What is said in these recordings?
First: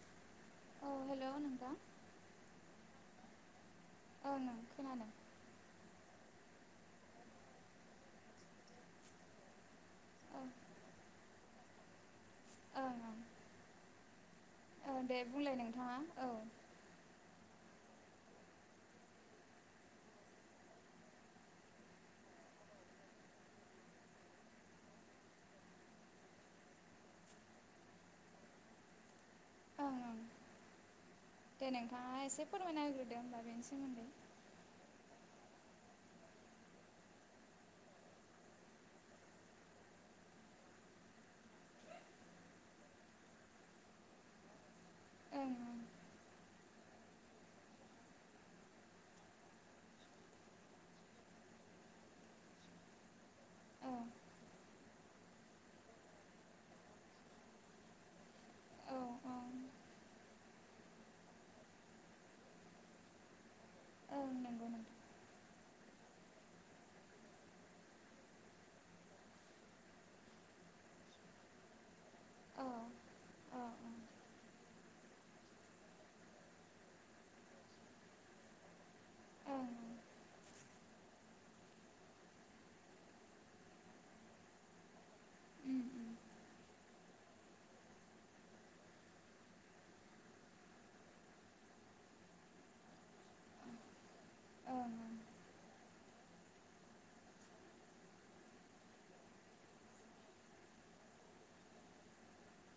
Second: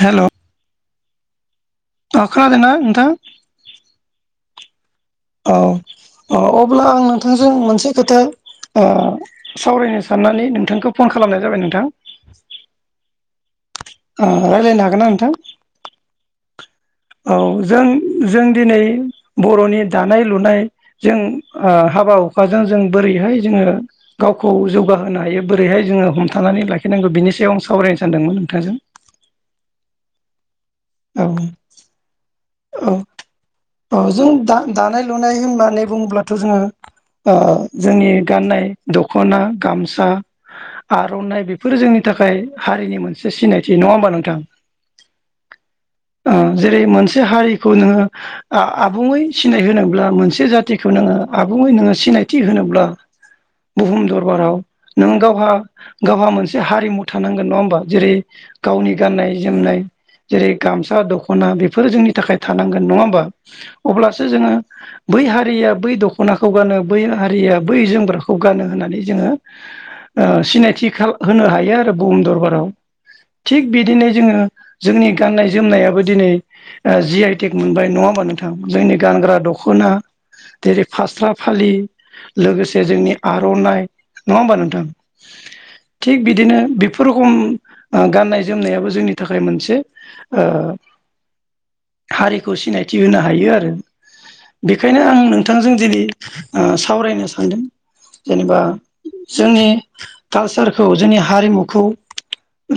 Hello औ hello नोंथां अ खोनादोंना नोंथां। ओं खोनादों। औ औ अब्ला आं नोंथांजों मोनसे खोथा ओह सावरायनो ओं साननानै नोंथांखौ फन खालामनाय जाबाय नोंथां। औ ओ रायज्लायनो औ हागोन ना दे नोंथां बुंलाय नोंथाङा औ। औ जों जों दिनै बरनि दानाय लुनाय जों ओह हाबा हुखाजों जों बोरैहाय जोङो गावखौ जौगाहोनो हायो बोरैहाय जोङो हमथानानै लाखिनांगौ बिनि सायाव आं सावरायनो सानदोंमोन नोंथांजों। ओं ओं। औ दे नोंथाङा एसे फोरमायना औ होग्रोदो होमबा बेनि औ सोमोन्दै जों दा-दानाय लु आरनाय होननानै बुङोब्लाथ जोङो ओह जोंनि गाननाय दखना गामसा आरनाइ बेफोरो जोंनि थाखाय हारिनि मोनसे सिनायथि नङा होमबा नोंथां। ओं जेरै मोनसे मोनसे हारिखौ नोङो आबुङै सिनाय होनोब्ला मोनसे जाथिखौ नोङो आबुङै नोङो सिनायथि होनोब्ला बुहुम ओं दरबाराव नों गावहा गावहा मोनसे हारिमु थानांगोन नङा होमबा जेरै गावनि औ गाननाय ओं जोमनाय जेरै गामसा दखना बेफोर जोंनि थाखाय थानांगोन नङा होमबा। अब्लासो ओं जोङो नंगौ नोंथां बै हारिया बै दखनाखौ गानो बै हारिया बै जोमग्राखौ गानो होननानै जोङो ओह सिनायथि खाला होनो हायो आरो। बुहुम दरबाराव औ थिग औ बिदिनो जोङो जोंनि गाननाय जोमनायाबो दिनै ओह जि आइ टेक मोनबाय नङा होमबा नोंथां जोंनि गानग्रा ओं दखना जेरै फास्रा फालि लोगोसे जोंनि आरनाइ नङा होमबा नोंथां ओं थिग बिदिनो बेफोर रखम गाननाय जोमनायाबो जोंनि थाखाय मोनसे ओह हारिखौ सिनायथि होनो हायो आरो ओं बेखायनो आं नोंथांजों दिनै सावरायनो सानदों जेनेबा जोंनि कालसारखौ जोंनि हारिमुखौ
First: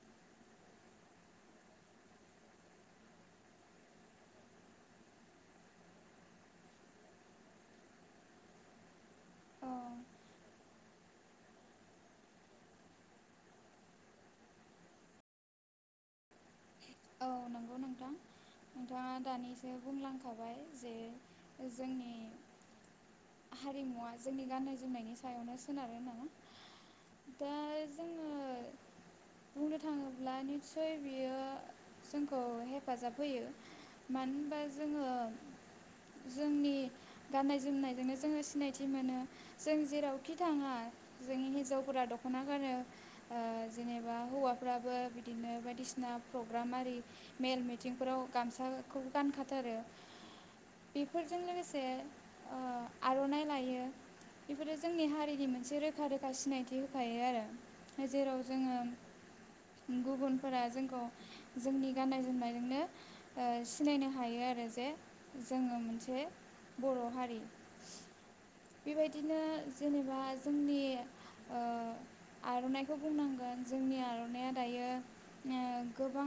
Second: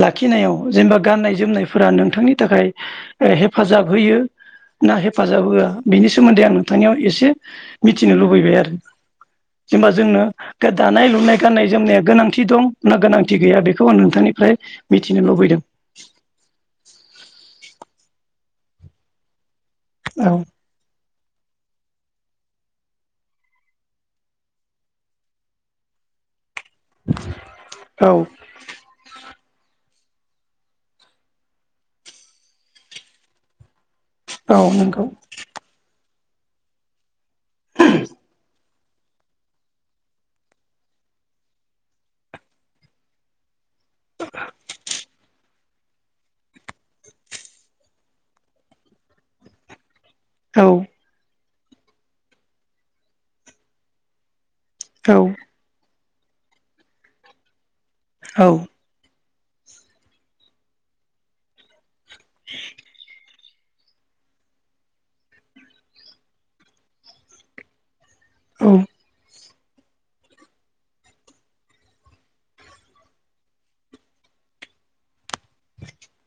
लाखिनायाव जेनेबा गाननाय जोमनायफोरा नोंथांनि थाखाय हेफ हेफाजाब होयो ना हेफाजाब होआ बिनि सोमोन्दै आं नोंथांनियाव एसे मिथिनो लुबैबाय आरो ओं जेनेबा औ जोंनो दानाय लुनाय गाननाय जोमनाया गोनांथि दं ना गोनांथि गैया बेखौ आं नोंथांनिफ्राय मिथिनो लुबैदों। औ नंगौ नोंथां नोंथाङा दानिस सो औ बुंलांखाबाय जे जोंनि हारिमुवा जोंनि गाननाय जोमनायनि सायावनो सोनारो होनना। दा औ जोङो बुंनो थाङोब्ला निस्सय बियो जोंखौ हेफाजाब होयो। मानो होनबा औ नंगौ जोङो जोंनि गाननाय जोमनायजोंनो जोङो सिनायथि मोनो जों जेरावखि थाङा जोंनि हिन्जावफोरा दखना गानो ओह जेनेबा हौवाफ्राबो बिदिनो बायद बिसना प्रग प्रग्रामारि मेल मिथिंफोराव गामसाखौ गानखाथारो। औ बेफोरजों लोगोसे से ओह आरनाइ लायो। बेफोरो जोंनि औ हारिनि मोनसे रोखा रोखा सिनायथि होखायो आरो। जेराव औ जोङो गुबुनफोरा जोंखौ जोंनि गाननाय जोमनायजोंनो ओ सिनायनो हायो आरो जे जोङो मोनसे बर' हारि बेबायदिनो जेनेबा जोंनि ओ आर'नाइखौ बुंनांगोन जोंनि आर'नाइया दायो गोबां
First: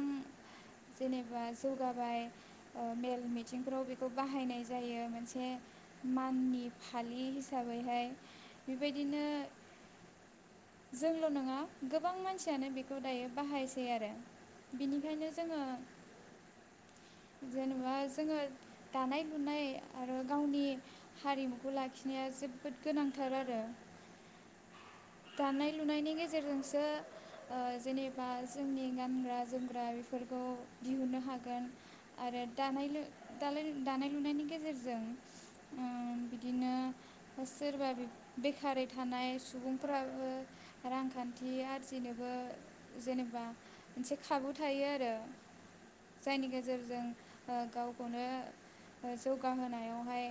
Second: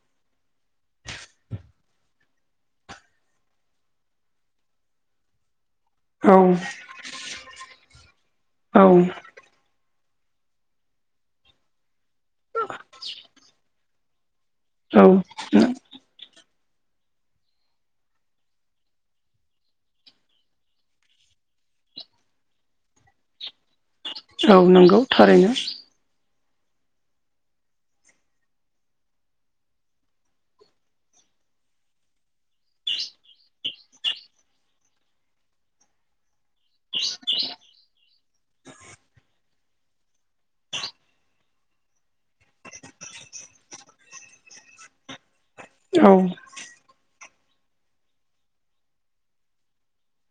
जेनेबा जौगाबाय मेल मिथिंफ्राव बेखौ बाहायनाय जायो मोनसे औ माननि फालि हिसाबैहाय औ बेबायदिनो जोंल' नङा गोबां मानसियानो बेखौ दायो बाहायसै आरो औ बिनिखायनो जोङो जेनेबा जोङो दानाय लुनाय आरो गावनि हारिमुखौ लाखिनाया जोबोद गोनांथार आरो औ नंगौ थारैनो दानाय लुनायनि गेजेरजोंसो ओ जेनेबा जोंनि गानग्रा जोमग्रा बेफोरखौ दिहुननो हागोन आरो दानाय दानाय लुनायनि गेजेरजों ओ बिदिनो सोरबा बेखारै थानाय सुबुंफ्राबो रांखान्थि आरजिनोबो जेनेबा मोनसे खाबु थायो आरो औ जायनि गेजेरजों गावखौनो जौगाहोनायावहाय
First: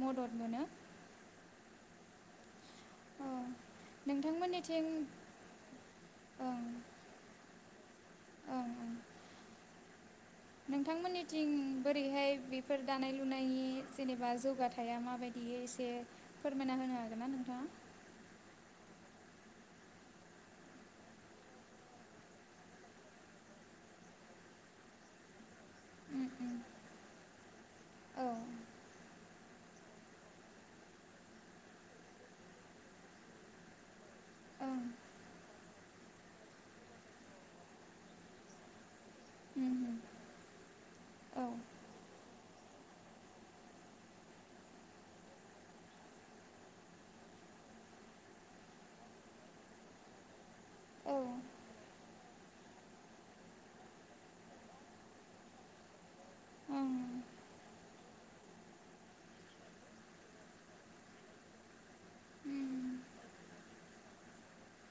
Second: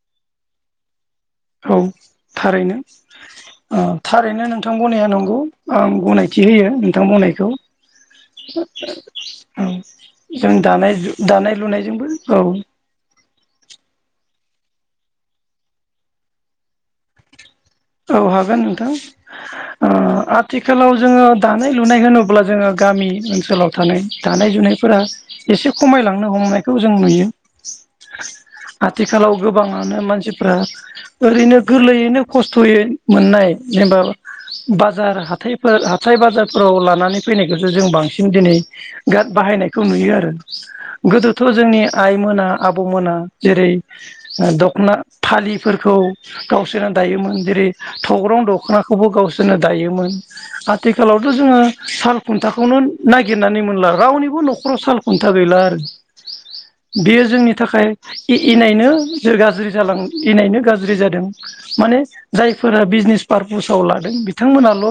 मदद मोनो औ थारैनो ओ ओ थारैनो नोंथां नोंथांमोननिथिं बुंनाया नंगौ आं गनायथि ओं होयो नोंथां बुंनायखौ ओं ओं औ जों दानाय दानाय नोंथांमोननिथिं लुनायजोंबो बोरैहाय औ बेफोर दानाय लुनाय जेनेबा जौ थाया माबायदि एसे फोरमायना होनो हागोन ना नोंथाङा औ हागोन नोंथां ओ आथिखालाव जोङो दानाय लुनाय होनोब्ला जोङो गामि ओनसोलाव थानाय दानाय लुनायफोरा एसे खमायलांनो हमनायखौ जों नुयो उम आथिखालाव गोबाङानो मानसिफ्रा ओैरैनो गोरलैयैनो खस्थ' यै मोननाय जेनेबा बाजार हाथाइफोर हाथाय बाजारफोराव लानानै फैनायखौसो जों बांसिन दिनै बिराद बाहायनायखौ नुयो आरो गोदोथ' औ जोंनि आइमोना आबौमोना जेरै दख'ना फालिफोरखौ गावसोरनो दायोमोन जेरै थग्रं दख'नाखौबो गावसोरनो दायोमोन ओं आथिखालावथ' जोङो सा खुन्थाखौनो नागिरनानै मोनला रावनिबो न'खराव साल खुन्था गैला आरो उम बेयो जोंनि थाखाय इनायनो ज गाज्रि जालां इनायनो गाज्रि जादों माने जायफोरा बिजनेस पार्पसाव लादों बिथांमोनाल'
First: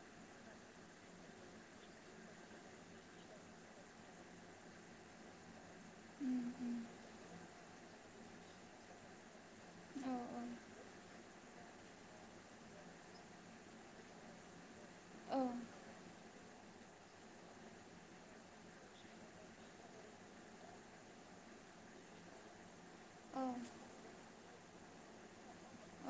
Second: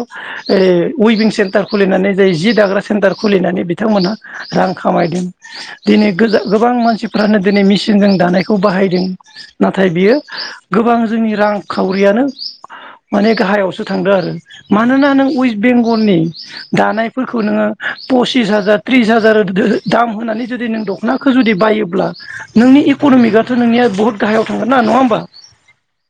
उइभिं सेन्टार खुलिनानै जाय जि दाग्रा सेन्टार खुलिनानै बिथांमोनहा रां खामायदों दिनै गोजा उम गोबां मानसिफ्रानो दिनै मेसिनजों दानायखौ बाहायदों नाथाय औ बियो गोबां जोंनि रां खावरियानो माने गाहायावसो थांदों आरो मानोना नों औ ओं उम औ वेस्ट बेंगलनि दानायफोरखौ नोङो पसिस हाजार ट्रिस हाजार दाम होनानै जुदि नों दख'नाखौ जुदि बायोब्ला नोंनि औ इकन'मिकआथ नोंनिया बहुत गाहायाव नङा होमबा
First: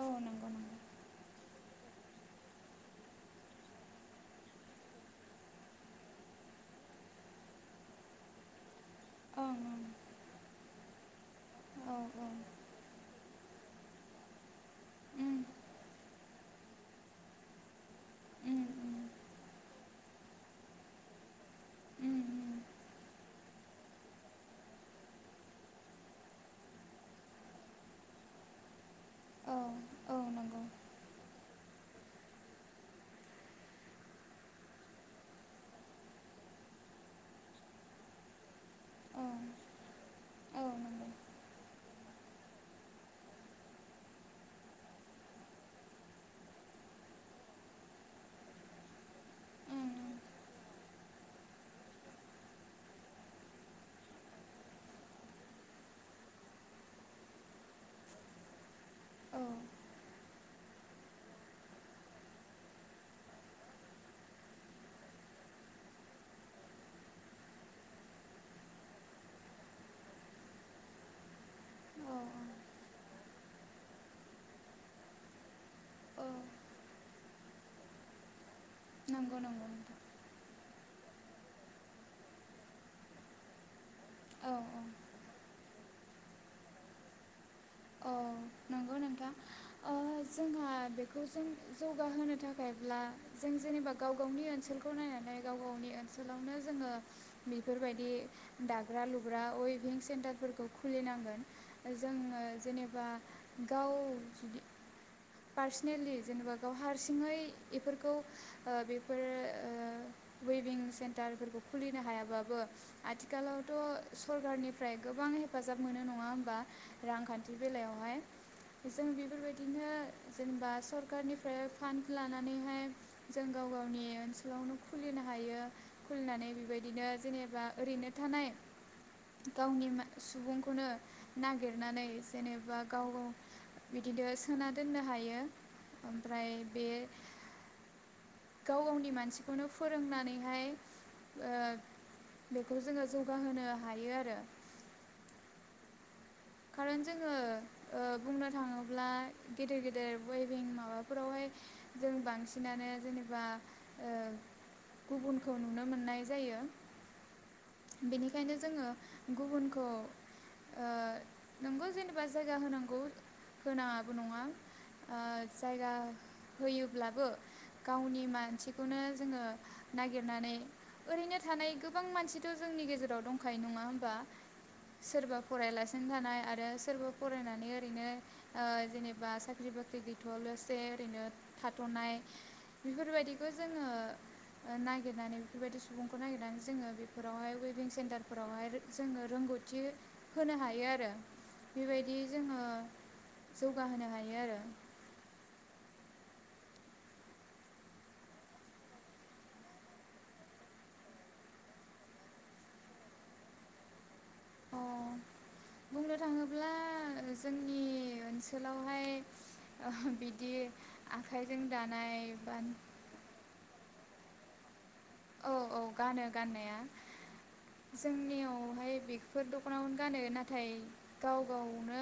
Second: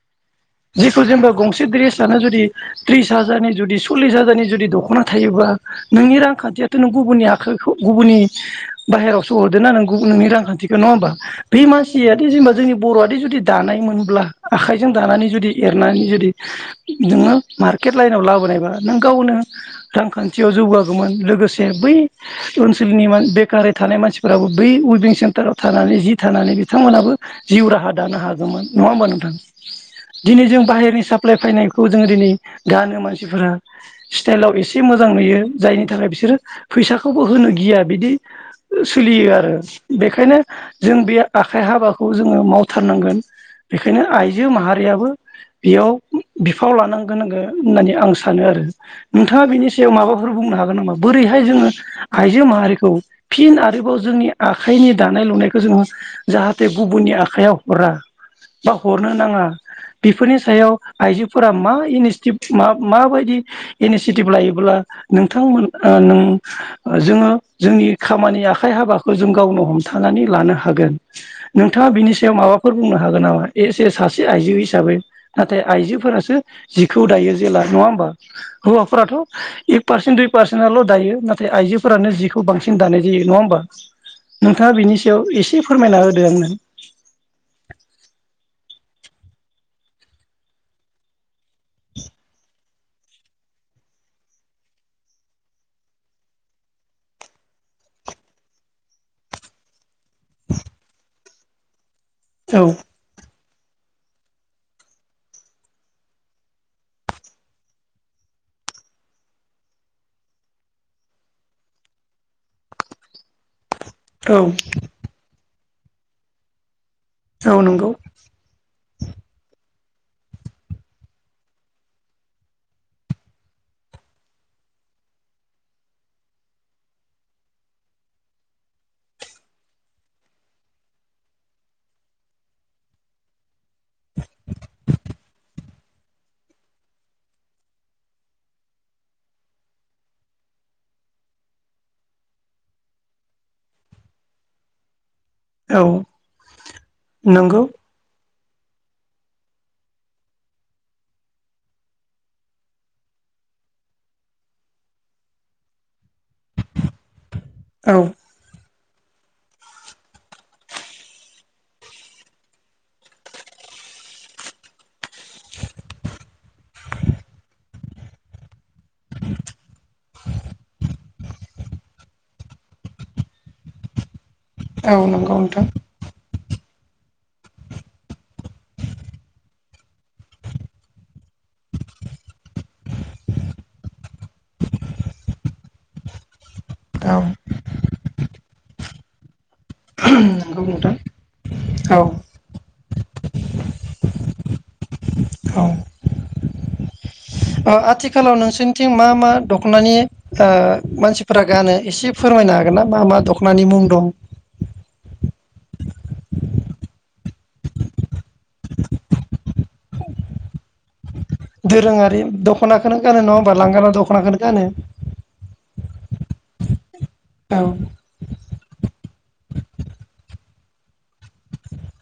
औ नंगौ नंगौ थ' जेनेबा गंसे ड्रेस लाना जुदि ट्रिस हाजारनि जुदि सल्लिस हाजारनि जुदि दख'ना थायोब्ला नोंनि रांखान्थियाथ' नों गुबुननि आखाइखौ गुबुननि बाहेरायावसो ओं हरदोंना ओं नों नोंनि रांखान्थि नङा होमबा बे औ औ मानसियाथ' जेनेबा जोंनि बर'आथ जुदि दानाय मोनब्ला आखाइजों दानानै उम जुदि एरनानै जुदि नोङो मार्केट लाइनाव उम लाबोनायबा नों गावनो रांखान्थियाव जौगागौमोन लोगोसे बै उम ओनसोलनि बेकै थानाय मानसिफोराबो बै उइबिं सेन्टाराव थानानै जि थानानै बिथांमोनहाबो जिउ राहा दानो हागौमोन नङा होमबा नोंथां उम औ औ दिनै नंगौ जों बाहेरनि साप्लाय फायनायखौ जोङो दिनै गानो मानसिफोरा स्टाइलाव एसे मोजां नुयो जायनि थाखाय बिसोरो फैसाखौबो होनो गिया बिदि औ सोलियो आरो बेखायनो औ जों नंगौ बे आखाइ हाबाखौ जोङो मावथारनांगोन बेखायनो आइजो माहारि रियाबो बेयाव बिफाव लानांगोनांगो होननानै आं सानो आरो नोंथाङा बिनि सायाव उम माबाफोर बुंनो हागोन नामा बोरैहाय जोङो आइजो माहारिखौ फिन आरोबाव जोंनि आखाइनि दानाय लुनायखौ जोङो जाहाथे गुबुननि आखाइयाव हरा बा हरनो उम औ नाङा बेफोरनि सायाव आइजोफोरा मा माबायदि इनिसिटिभ लायोब्ला नोंथां जोङो जोंनि खामानि आखाइ हाबाखौ जों गावनो हमथानानै लानो हागोन नोंथाङा बिनि औ सायाव माबाफोर बुंनो हागोन नामा ए सासे हिसाबै नाथाय औ आइजोफोरासो जिखौ दायो जेला नङा होमबा हौवाफोराथ' नंगौ नंगौ एक नोंथां पारसेन्ट दुइ पारसेन्ट ल' दायो नाथाय आइजोफोरानो जिखौ बांसिन दानाय जायो नङा होमबा औ नोंथाङा बिनि सायाव एसे एसे फोरमायना होदो आंनो था ओ जोंहा बेखौ जों जौगाहोनो थाखायब्ला जों जेनेबा गाव गावनि ओनसोलखौ नायनानै गाव गावनि ओनसोलावनो जोङो बेफोरबायदि दाग्रा लुग्रा अय थ्रेनिं सेन्टारफोरखौ खुलिनांगोन जोङो औ जेनेबा गाव जुदि पार्सनेलि जेनेबा गाव हारसिङै बेफोरखौ बेफोर वेभिं सेन्टारफोरखौ खुलिनो हायाबाबो आथिखालाव थ' औ सरखारनिफ्राय गोबां हेप हेफाजाब मोनो नङा होमबा रांखान्थि औ नंगौ बेलायावहाय जों बेफोरबायदिनो जेनेबा सरखारारनिफ्राय फान्ड लानानैहाय जों गाव गावनि ओनसोलावनो खुलिनो हायो खुलिनानै बेबायदिनो जेनेबा ओरैनो थानाय गावनि सुबुंखौनो नागिरनानै जेनेबा गाव गाव बिदिनो सोना दोननो हायो ओमफ्राय बे गाव गावनि मानसिखौनो फोरोंनानैहाय ओ बेखौ जोङो जौगाहोनो हायो आरो औ खार'न जोङो नंगौ बुंनो थाङोब्ला गेदेर गेदेर वेभिं माबाफोरावहाय जों बांसिनानो जेनेबा गुबुनखौ नुनो मोननाय जायो औ बेनिखायनो जोङो गुबुनखौ नोंगौ जेनेबा जायगा होनांगौ होनाङाबो नङा ओ जायगा होयोब्लाबो गावनि मानसिखौनो जोङो नागिरनानै ओरैनो थानाय गोबां मानसिथ' जोंनि गेजेराव दंखायो नङा होमबा। औ नंगौ सोरबा नोंथां फरायलासिनो थानाय आरो सोरबा फरायनानै ओरैनो जेनेबा साख्रि बाख्रि गैथ' लोगोसे ओरैनो थाथ'नाय बेफोरबायदिखौ जोङो नागिरनानै बेफोरबायदि सुबुंखौ नागिरनानै जोङो औ बेफोरावहाय वेबिं सेन्टारफोरावहाय जोङो रोंगौथि होनो नंगौ हायो नोंथां आरो। औ बेबायदि जोङो जौगाहोनो हायो आरो। औ ओ आथिखालाव नोंसोरनिथिं मा मा दख'नानि मानसिफोरा गानो एसे फोरमायनो हागोन ना मा मा दख'नानि मुं दं? अ बुंनो थाङोब्ला जोंनि ओनसोलावहाय बिदि आखाइजों दानाय दोरोङारि बा दखनाखौनो गानो नङा होनबा लांगोना दख' नाखौनो गानो। औ औ गानो गाननाया औ जोंनियावहाय बि फोर दखानावनो गानो नाथाय गाव गावनो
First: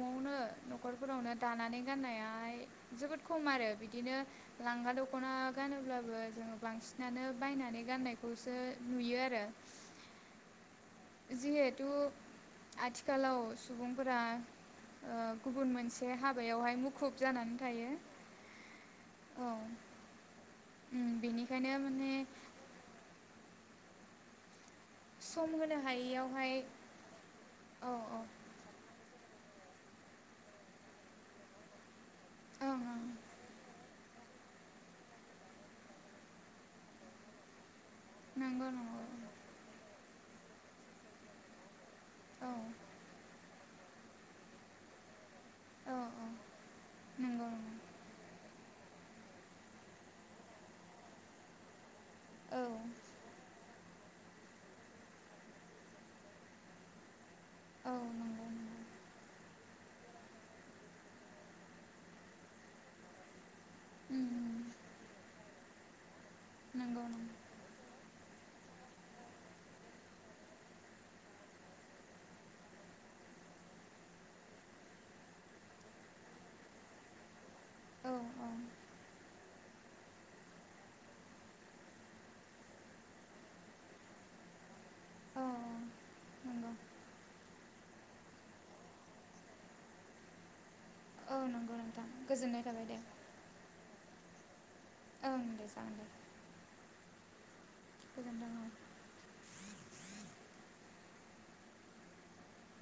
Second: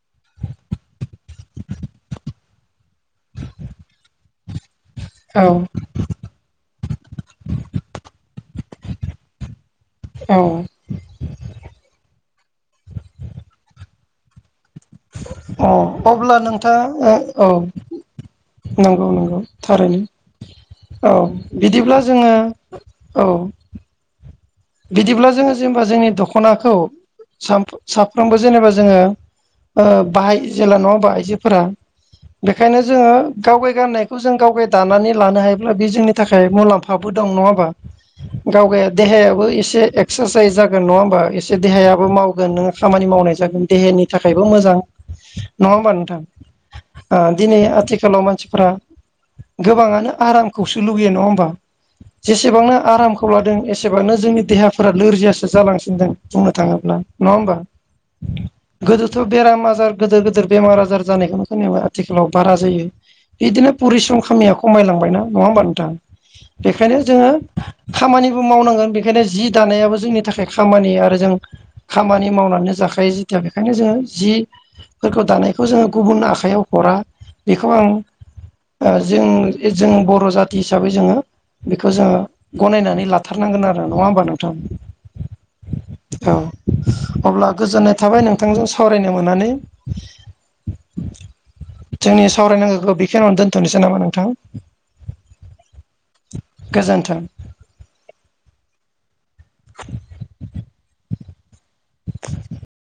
न'आवनो न'खरफोरावनो दानानै गाननायाहाय जोबोद खम आरो बिदिनो। लांगा दख'ना औ गानोब्लाबो जोङो बांसिन बायनानै गाननायखौसो नुयो आरो। औ जिहेथु आथिखालाव सुबुंफोरा ओ अ गुबुन मोनसे अब्ला हाबायावहाय नोंथां मुखुब औ जानानै थायो नंगौ नंगौ औ थारैनो। उम औ बेनिखायनो बिदिब्ला माने जोङो औ [inaudible] बिदिब्ला सम जोङो होनो जेनेबा जोंनि हायियावहाय दख'नाखौ साम औ औ साफ्रोमबो जेनेबा जोङो ओ बाहाय जेब्ला नङा होमबा आइजोफोरा ओं बेखायनो ओं जोङो गावगाय गाननाय जों गावगाय दानानै लानो हायोब्ला बे जोंनि थाखाय मुलाम्फाबो दं नङा होमबा। नंगौ गावगाया नंगौ। देहायाबो एसे एक्सारसाइस जागोन नङा होमबा एसे देहाया मावगोन औ नोङो खामानि मावनाय जागोन। देहानि थाखायबो मोजां नङा होमबा औ नोंथां औ नंगौ दिनै नंगौ आथिखालाव मानसिफ्रा गोबाङानो आरामखौसो लुुबैयो नङा होमबा? जेसेबांनो औ आरामखौ लादों एसे बांनो जोंनि देहाफोरा लोरजियासो जालांसिनदों बुंनो थाङोब्ला। नङा होमबा औ नंगौ गोदोथ' बेराम आजार गोदोर गोदोर बेमार आजार जानायखौनो खोनायामोन आथिखालाव बारा जायो। बिदिनो परिस्रम खामिया खमायलांबायना नङा होमबा नों [unintelligible] बेखायनो नंगौ जोङो खामानि बो मावनांगोन बि बेखायनो जि दानायाबो जोंनि थाखाय खामानि आरो जों खामानि मावनानै जाखायो जिथिया बेखायनो जोङो जिफोरखौ दानायखौ जोङो गुबुन आखाइयाव हरा। बेखौ आं उम नंगौ औ ओ जों जों बर' जाथि हिसाबै जोङो बेखौ जोङो गनायनानै लाथारनांगोन आरो नङा होमबा नोंथां? औ औ नंगौ अब्ला गोजोननाय थाबाय नोंथांजों सावरायनो मोननानै औ नंगौ नोंथां जोंनि गोजोननाय थाबाय सावरायनांगौखौ दे बेखिनिनो दोनथनोसै नामा नों थां ओं दे जागोन दे। गोजोन्थों। गोजोनथों ओं। बुजियाखै